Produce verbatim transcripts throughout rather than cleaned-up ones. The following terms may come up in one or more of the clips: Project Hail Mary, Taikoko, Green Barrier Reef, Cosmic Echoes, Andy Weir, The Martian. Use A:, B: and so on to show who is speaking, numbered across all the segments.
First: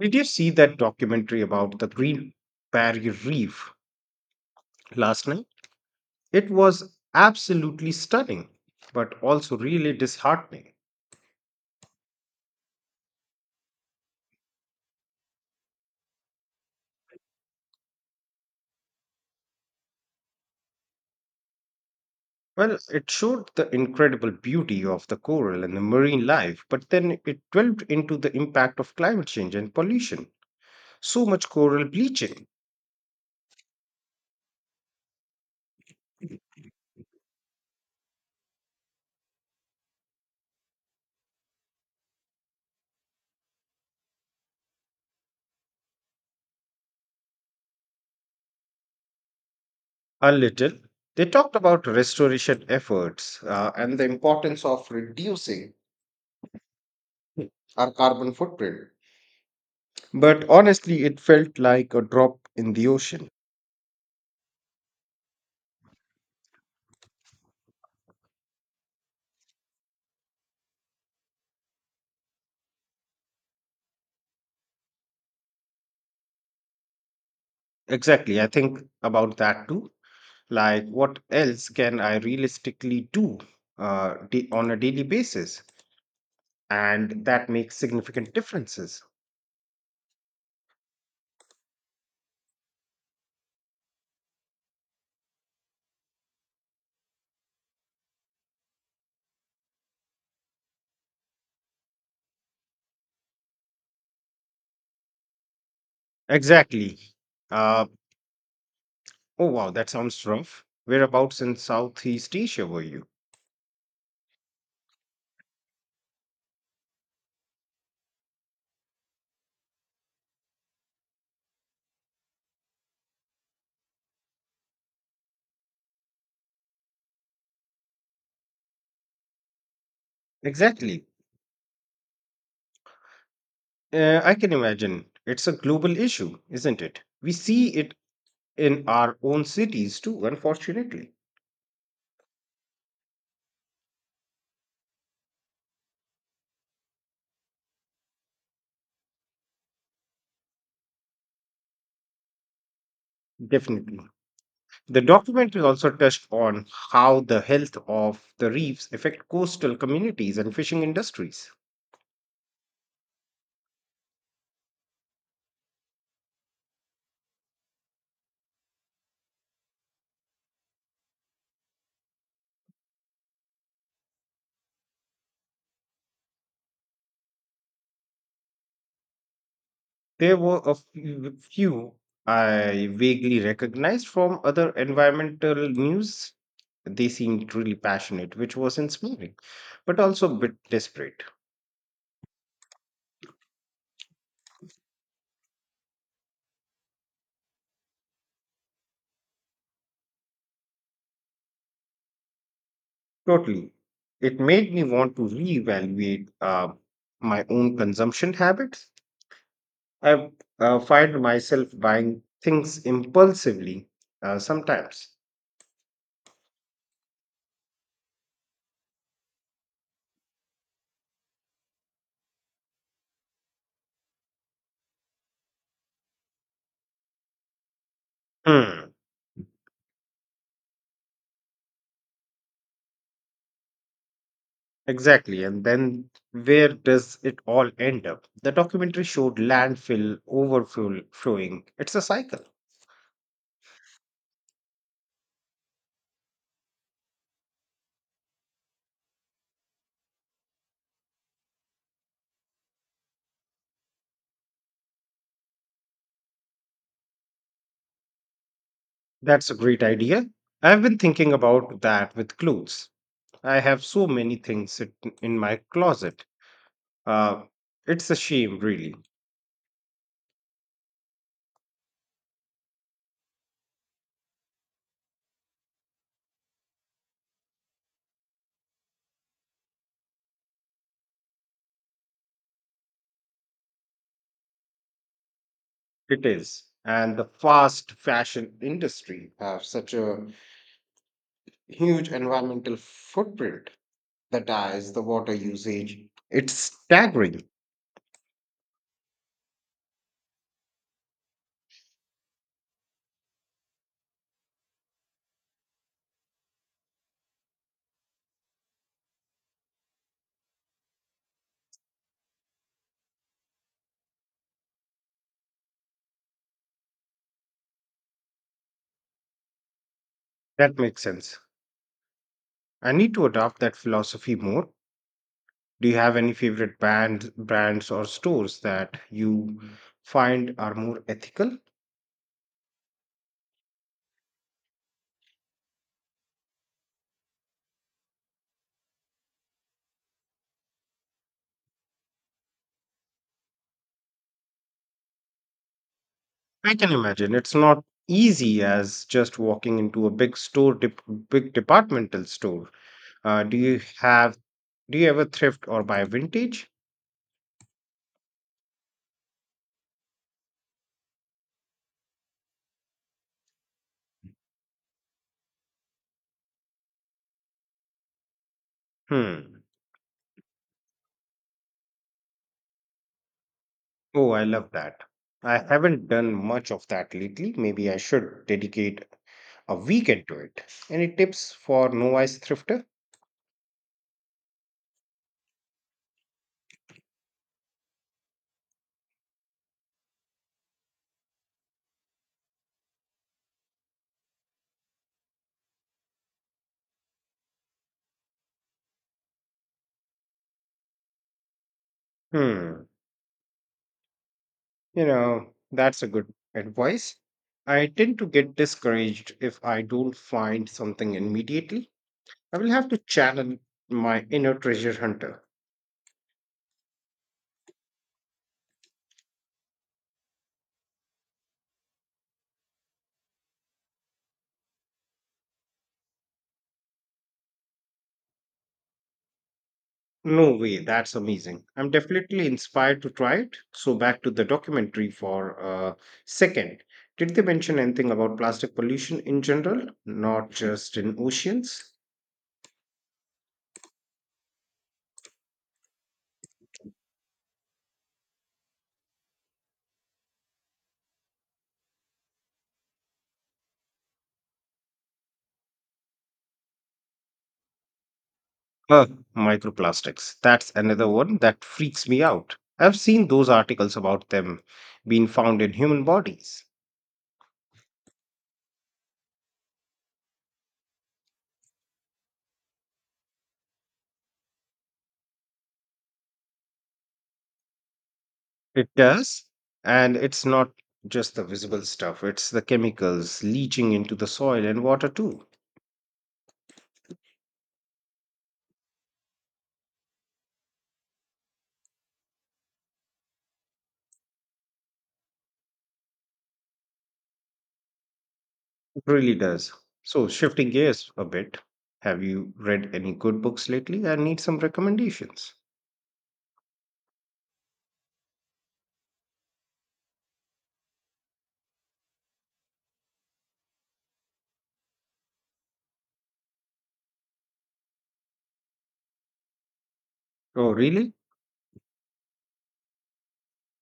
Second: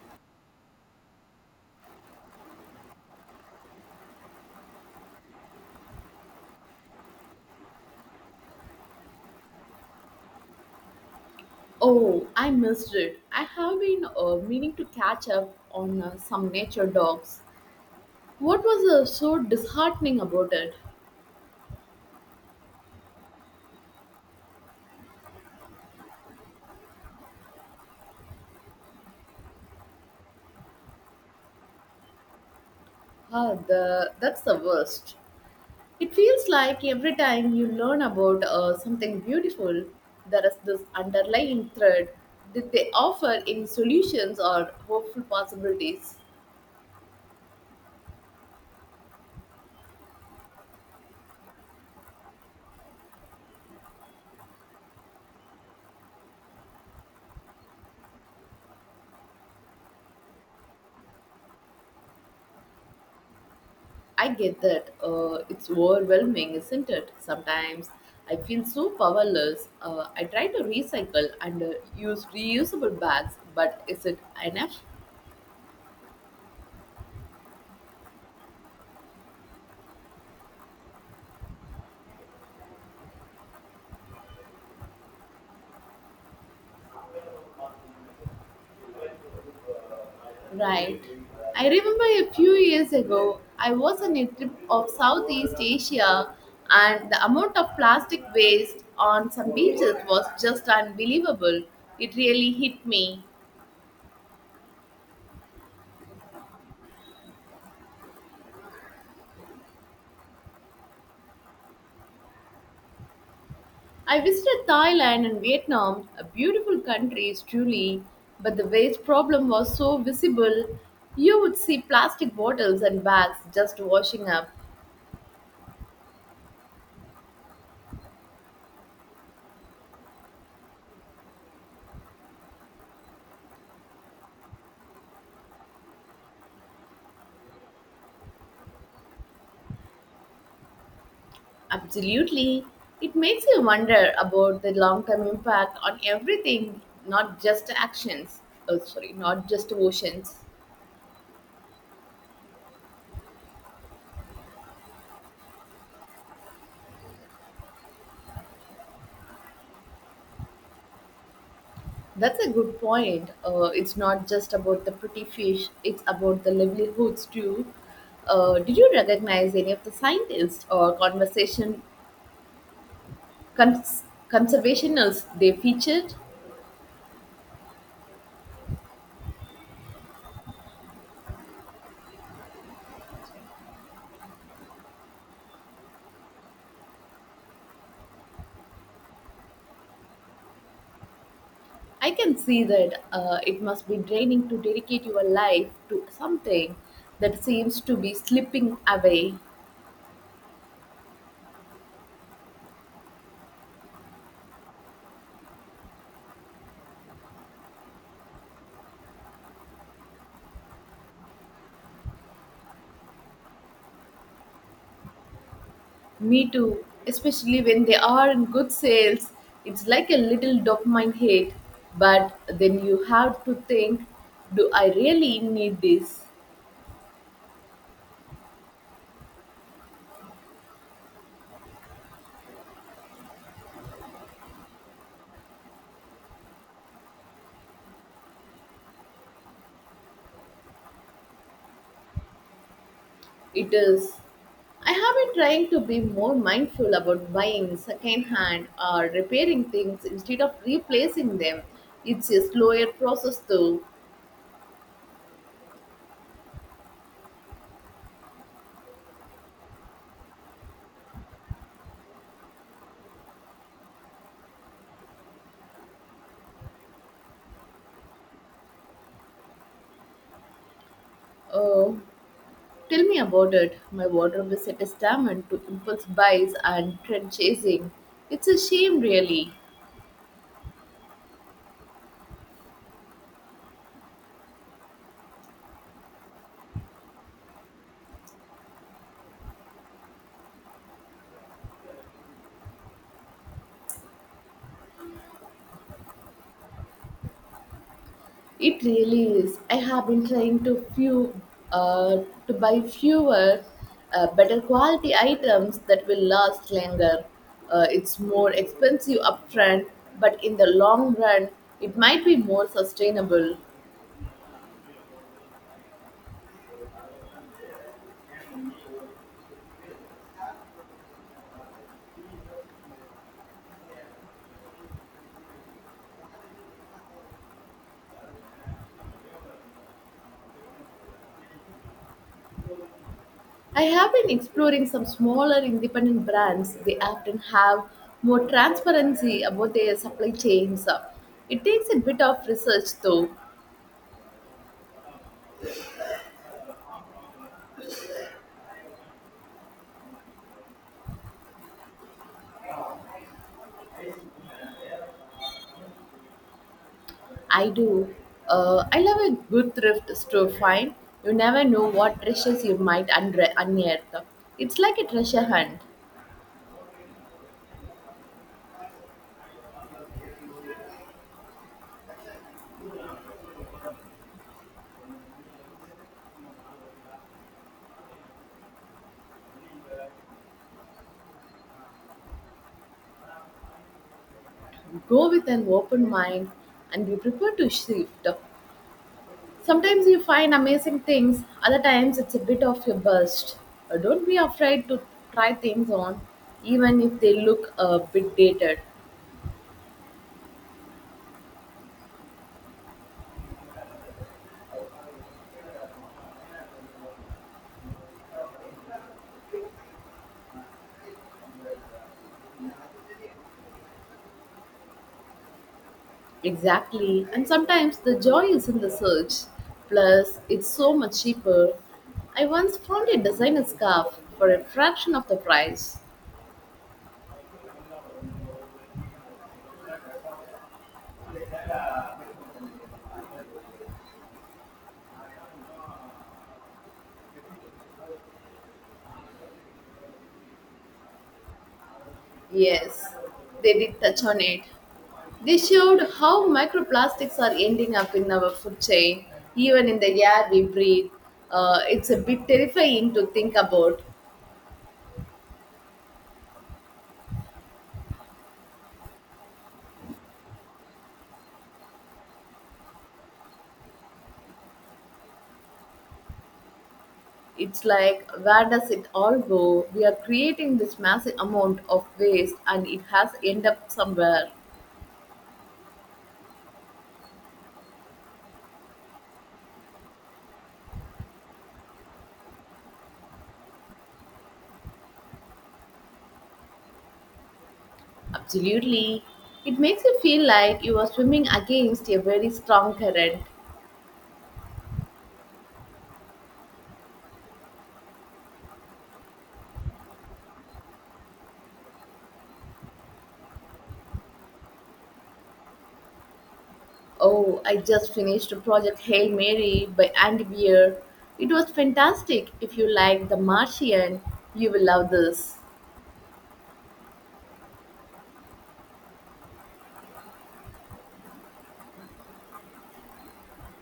A: Did you see that documentary about the Green Barrier Reef last night? It was absolutely stunning, but also really disheartening.
B: Oh, I missed it. I have been uh, meaning to catch up on uh, some nature dogs. What was uh, so disheartening about it?
A: Well, it showed the incredible beauty of the coral and the marine life, but then it delved into the impact of climate change and pollution. So much coral bleaching.
B: Ah, the that's the worst. It feels like every time you learn about uh, something beautiful, there is this underlying thread that they offer any solutions or hopeful possibilities.
A: A little. They talked about restoration efforts uh, and the importance of reducing our carbon footprint. But honestly, it felt like a drop in the ocean.
B: I get that. Uh, it's overwhelming, isn't it? Sometimes I feel so powerless. Uh, I try to recycle and uh, use reusable bags, but is it enough?
A: Exactly. I think about that too. Like, what else can I realistically do uh, da- on a daily basis? And that makes significant differences.
B: Right. I remember a few years ago, I was on a trip of Southeast Asia, and the amount of plastic waste on some beaches was just unbelievable. It really hit me.
A: Exactly. Uh, oh, wow, that sounds rough. Whereabouts in Southeast Asia were you?
B: I visited Thailand and Vietnam, a beautiful countries truly, but the waste problem was so visible. You would see plastic bottles and bags just washing up.
A: Exactly. Uh, I can imagine. It's a global issue, isn't it? We see it in our own cities too, unfortunately.
B: Absolutely. It makes you wonder about the long term impact on everything, not just actions. Oh, sorry, not just oceans.
A: Definitely. The documentary also touched on how the health of the reefs affect coastal communities and fishing industries.
B: That's a good point. Uh, it's not just about the pretty fish, it's about the livelihoods too. Uh, did you recognize any of the scientists or conversation Cons- conservationists they featured.
A: There were a few few I vaguely recognized from other environmental news. They seemed really passionate, which was inspiring, but also a bit desperate.
B: I can see that uh, it must be draining to dedicate your life to something that seems to be slipping away.
A: Totally. It made me want to reevaluate uh, my own consumption habits. I uh, find myself buying things impulsively uh, sometimes.
B: Me too, especially when they are in good sales. It's like a little dopamine hit, but then you have to think, do I really need this?
A: Hmm. Exactly. And then where does it all end up? The documentary showed landfill overflowing. It's a cycle.
B: It is. I have been trying to be more mindful about buying secondhand or repairing things instead of replacing them. It's a slower process though.
A: That's a great idea. I've been thinking about that with clothes. I have so many things sit- in my closet. Uh, it's a shame, really.
B: Oh, tell me about it. My wardrobe is a testament to impulse buys and trend chasing. It's a shame, really.
A: It is. And the fast fashion industry have such a huge environmental footprint. The tires, the water usage. It's staggering.
B: It really is. I have been trying to few uh, to buy fewer, uh, better quality items that will last longer. Uh, it's more expensive upfront, but in the long run, it might be more sustainable.
A: That makes sense. I need to adopt that philosophy more. Do you have any favorite band, brands or stores that you find are more ethical?
B: I have been exploring some smaller independent brands. They often have more transparency about their supply chains. It takes a bit of research though.
A: I can imagine it's not easy as just walking into a big store, dep- big departmental store. Uh, do you have? Do you ever thrift or buy vintage?
B: I do. Uh, I love a good thrift store find. You never know what treasures you might unre- unearth. It's like a treasure hunt.
A: Hmm. Oh, I love that. I haven't done much of that lately. Maybe I should dedicate a week into it. Any tips for novice thrifter?
B: You go with an open mind and be prepared to shift. Sometimes you find amazing things, other times it's a bit of a burst. Uh, don't be afraid to try things on, even if they look a bit dated.
A: Hmm, you know, that's a good advice. I tend to get discouraged if I don't find something immediately. I will have to channel my inner treasure hunter.
B: Exactly. And sometimes the joy is in the search. Plus, it's so much cheaper. I once found a designer scarf for a fraction of the price.
A: No way, that's amazing. I'm definitely inspired to try it. So, back to the documentary for a second. Did they mention anything about plastic pollution in general, not just in oceans?
B: Yes, they did touch on it. They showed how microplastics are ending up in our food chain, even in the air we breathe. Uh, it's a bit terrifying to think about.
A: Uh, Microplastics. That's another one that freaks me out. I've seen those articles about them being found in human bodies.
B: It's like, where does it all go? We are creating this massive amount of waste and it has end up somewhere.
A: It does. And it's not just the visible stuff, it's the chemicals leaching into the soil and water too.
B: Absolutely. It makes you feel like you are swimming against a very strong current.
A: It really does. So, shifting gears a bit, have you read any good books lately? I need some recommendations.
B: Oh, I just finished Project Hail Mary by Andy Weir. It was fantastic. If you like The Martian, you will love this.
A: Oh, really?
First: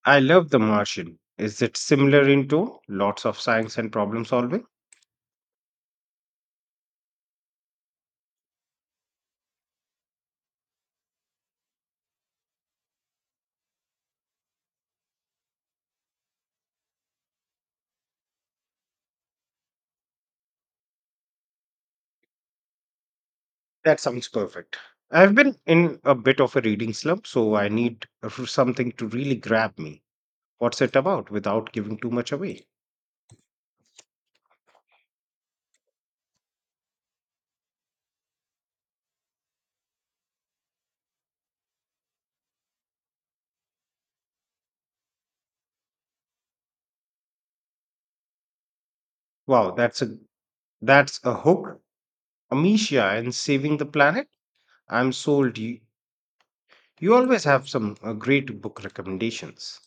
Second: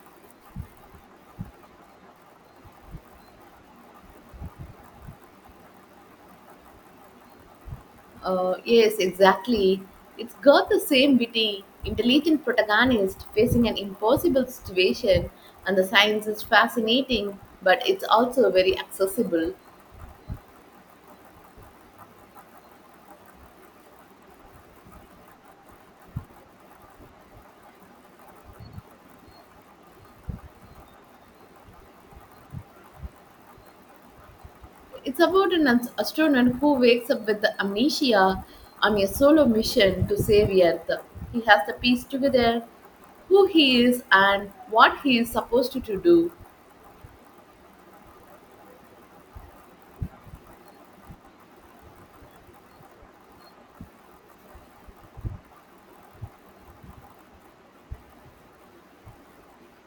A: I love The Martian. Is it similar in tone? Lots of science and problem solving?
B: Uh, yes, exactly. It's got the same witty, intelligent protagonist facing an impossible situation, and the science is fascinating, but it's also very accessible.
A: That sounds perfect. I've been in a bit of a reading slump, so I need a- something to really grab me. What's it about without giving too much away?
B: It's about an ast- astronaut who wakes up with amnesia on a solo mission to save Earth. He has to piece together who he is and what he is supposed to, to do.
A: Wow, that's a that's a hook. Amicia and Saving the Planet. I'm sold. You you always have some uh, great book recommendations.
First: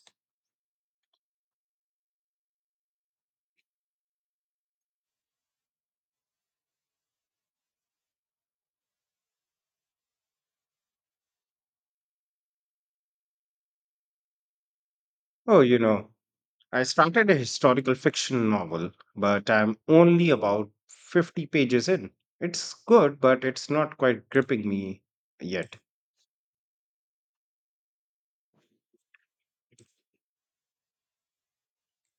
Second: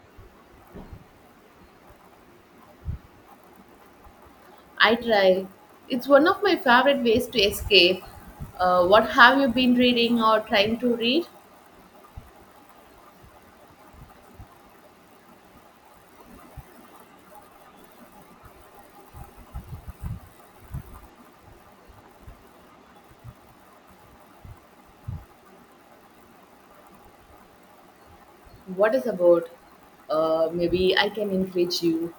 B: I try. It's one of my favorite ways to escape. Uh, what have you been reading or trying to read?
A: Oh, you know, I started a historical fiction novel, but I'm only about fifty pages in. It's good, but it's not quite gripping me yet.
B: What is about? Uh, maybe I can encourage you.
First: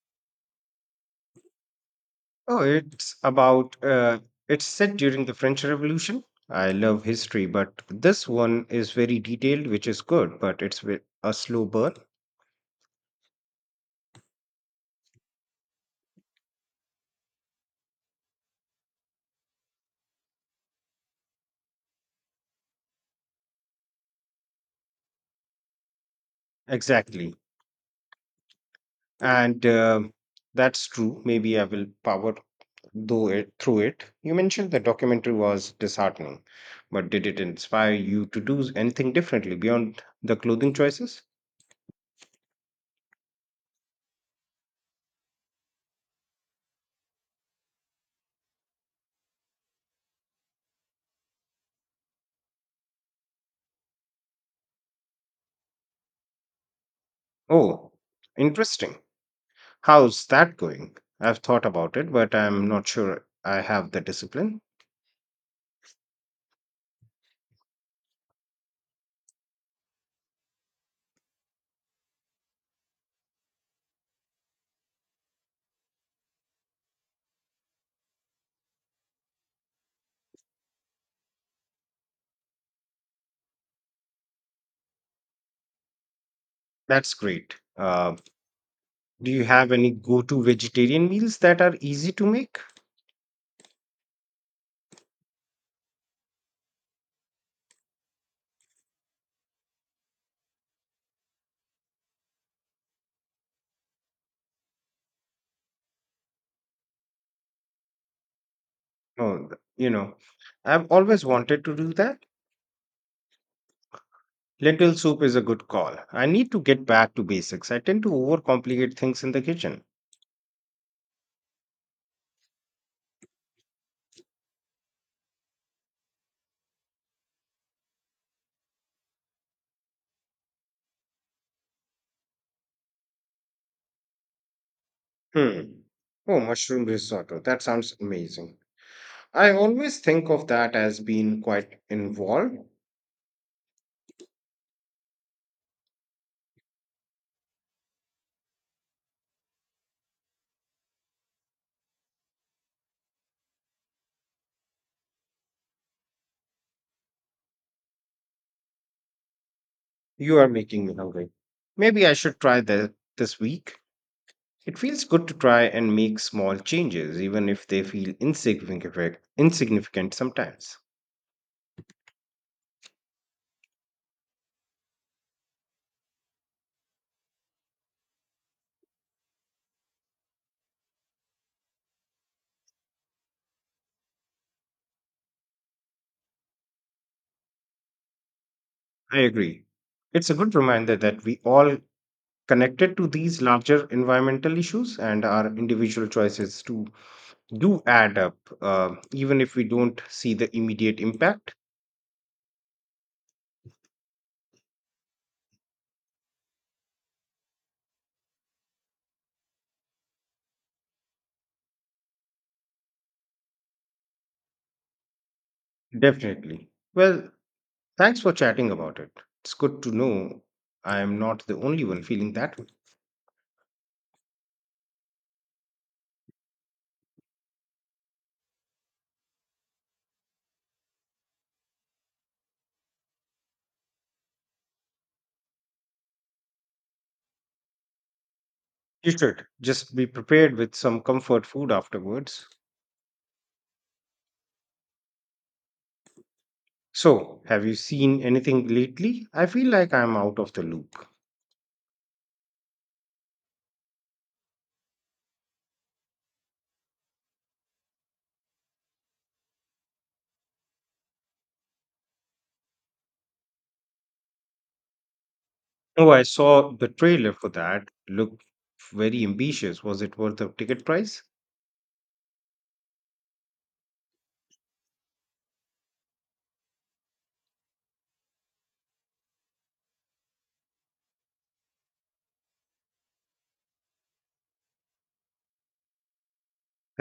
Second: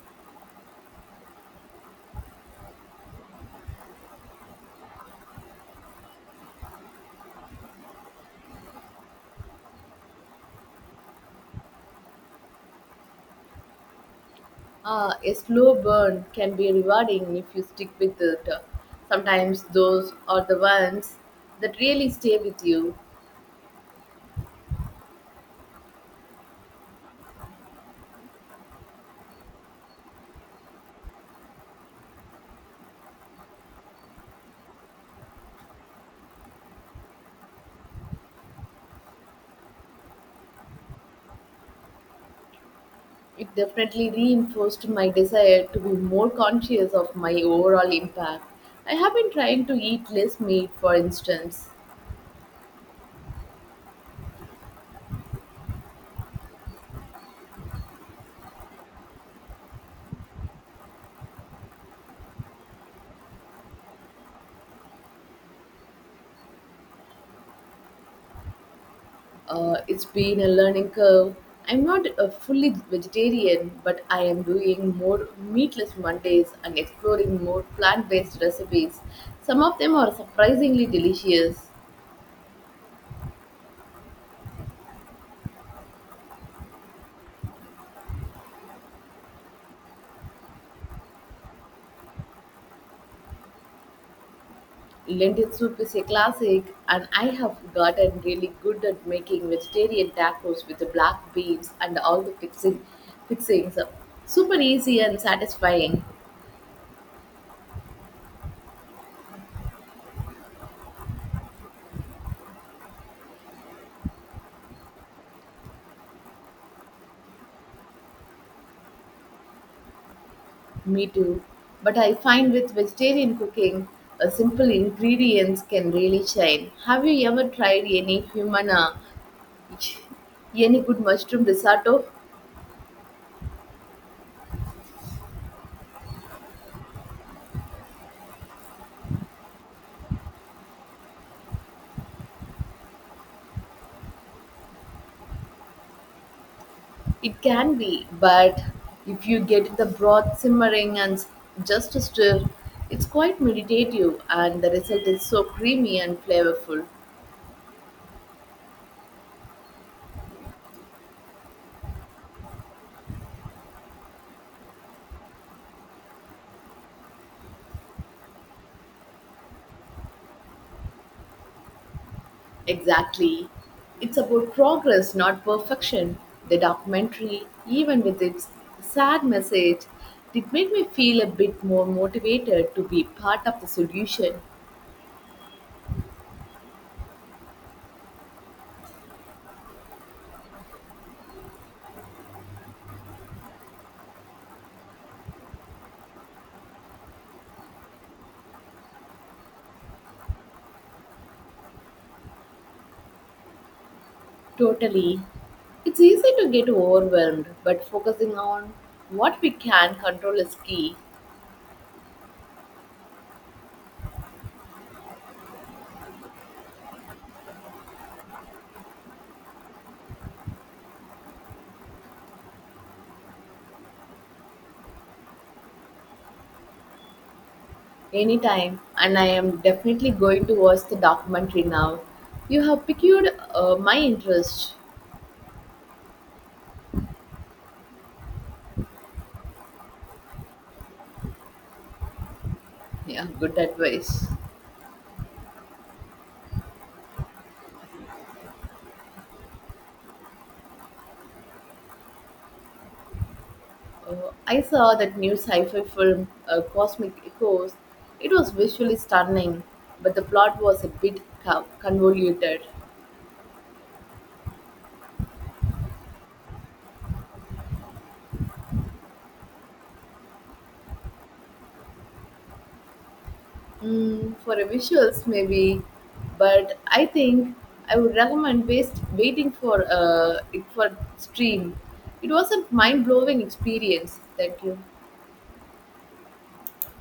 A: Oh, it's about, uh, it's set during the French Revolution. I love history, but this one is very detailed, which is good, but it's ve- a slow burn.
B: Uh, a slow burn can be rewarding if you stick with it. Sometimes those are the ones that really stay with you.
A: Exactly. and um That's true. Maybe I will power though it through it. You mentioned the documentary was disheartening, but did it inspire you to do anything differently beyond the clothing choices?
B: It definitely reinforced my desire to be more conscious of my overall impact. I have been trying to eat less meat, for instance.
A: Oh, interesting. How's that going? I've thought about it, but I'm not sure I have the discipline.
B: Uh, it's been a learning curve. I'm not a fully vegetarian, but I am doing more meatless Mondays and exploring more plant based recipes. Some of them are surprisingly delicious.
A: That's great. Uh, do you have any go-to vegetarian meals that are easy to make?
B: Lentil soup is a classic, and I have gotten really good at making vegetarian tacos with the black beans and all the fixing, fixings. Super easy and satisfying.
A: Oh, th- you know, I've always wanted to do that. Lentil soup is a good call. I need to get back to basics. I tend to overcomplicate things in the kitchen.
B: Me too. But I find with vegetarian cooking, a simple ingredients can really shine. Have you ever tried any human, uh, any good mushroom risotto?
A: Hmm. Oh, mushroom risotto. That sounds amazing. I always think of that as being quite involved.
B: It can be, but if you get the broth simmering and s- just stir, it's quite meditative and the result is so creamy and flavorful.
A: You are making me hungry. Maybe I should try that this week. It feels good to try and make small changes, even if they feel insignificant, insignificant sometimes.
B: Exactly. It's about progress, not perfection. The documentary, even with its sad message, did make me feel a bit more motivated to be part of the solution.
A: I agree. It's a good reminder that we all connected to these larger environmental issues and our individual choices too do add up, uh, even if we don't see the immediate impact.
B: Totally. It's easy to get overwhelmed, but focusing on what we can control is key.
A: Definitely. Well, thanks for chatting about it. It's good to know I am not the only one feeling that way.
B: Anytime, and I am definitely going to watch the documentary now. You have piqued uh, my interest.
A: You should just be prepared with some comfort food afterwards.
B: Yeah, good advice.
A: So, have you seen anything lately? I feel like I'm out of the loop.
B: Uh, I saw that new sci fi film, uh, Cosmic Echoes. It was visually stunning, but the plot was a bit co- convoluted.
A: Oh, I saw the trailer for that. Looked very ambitious. Was it worth the ticket price?
B: Mm, for a visuals, maybe, but I think I would recommend waste, waiting for uh, it for stream. It was a mind blowing experience. Thank you.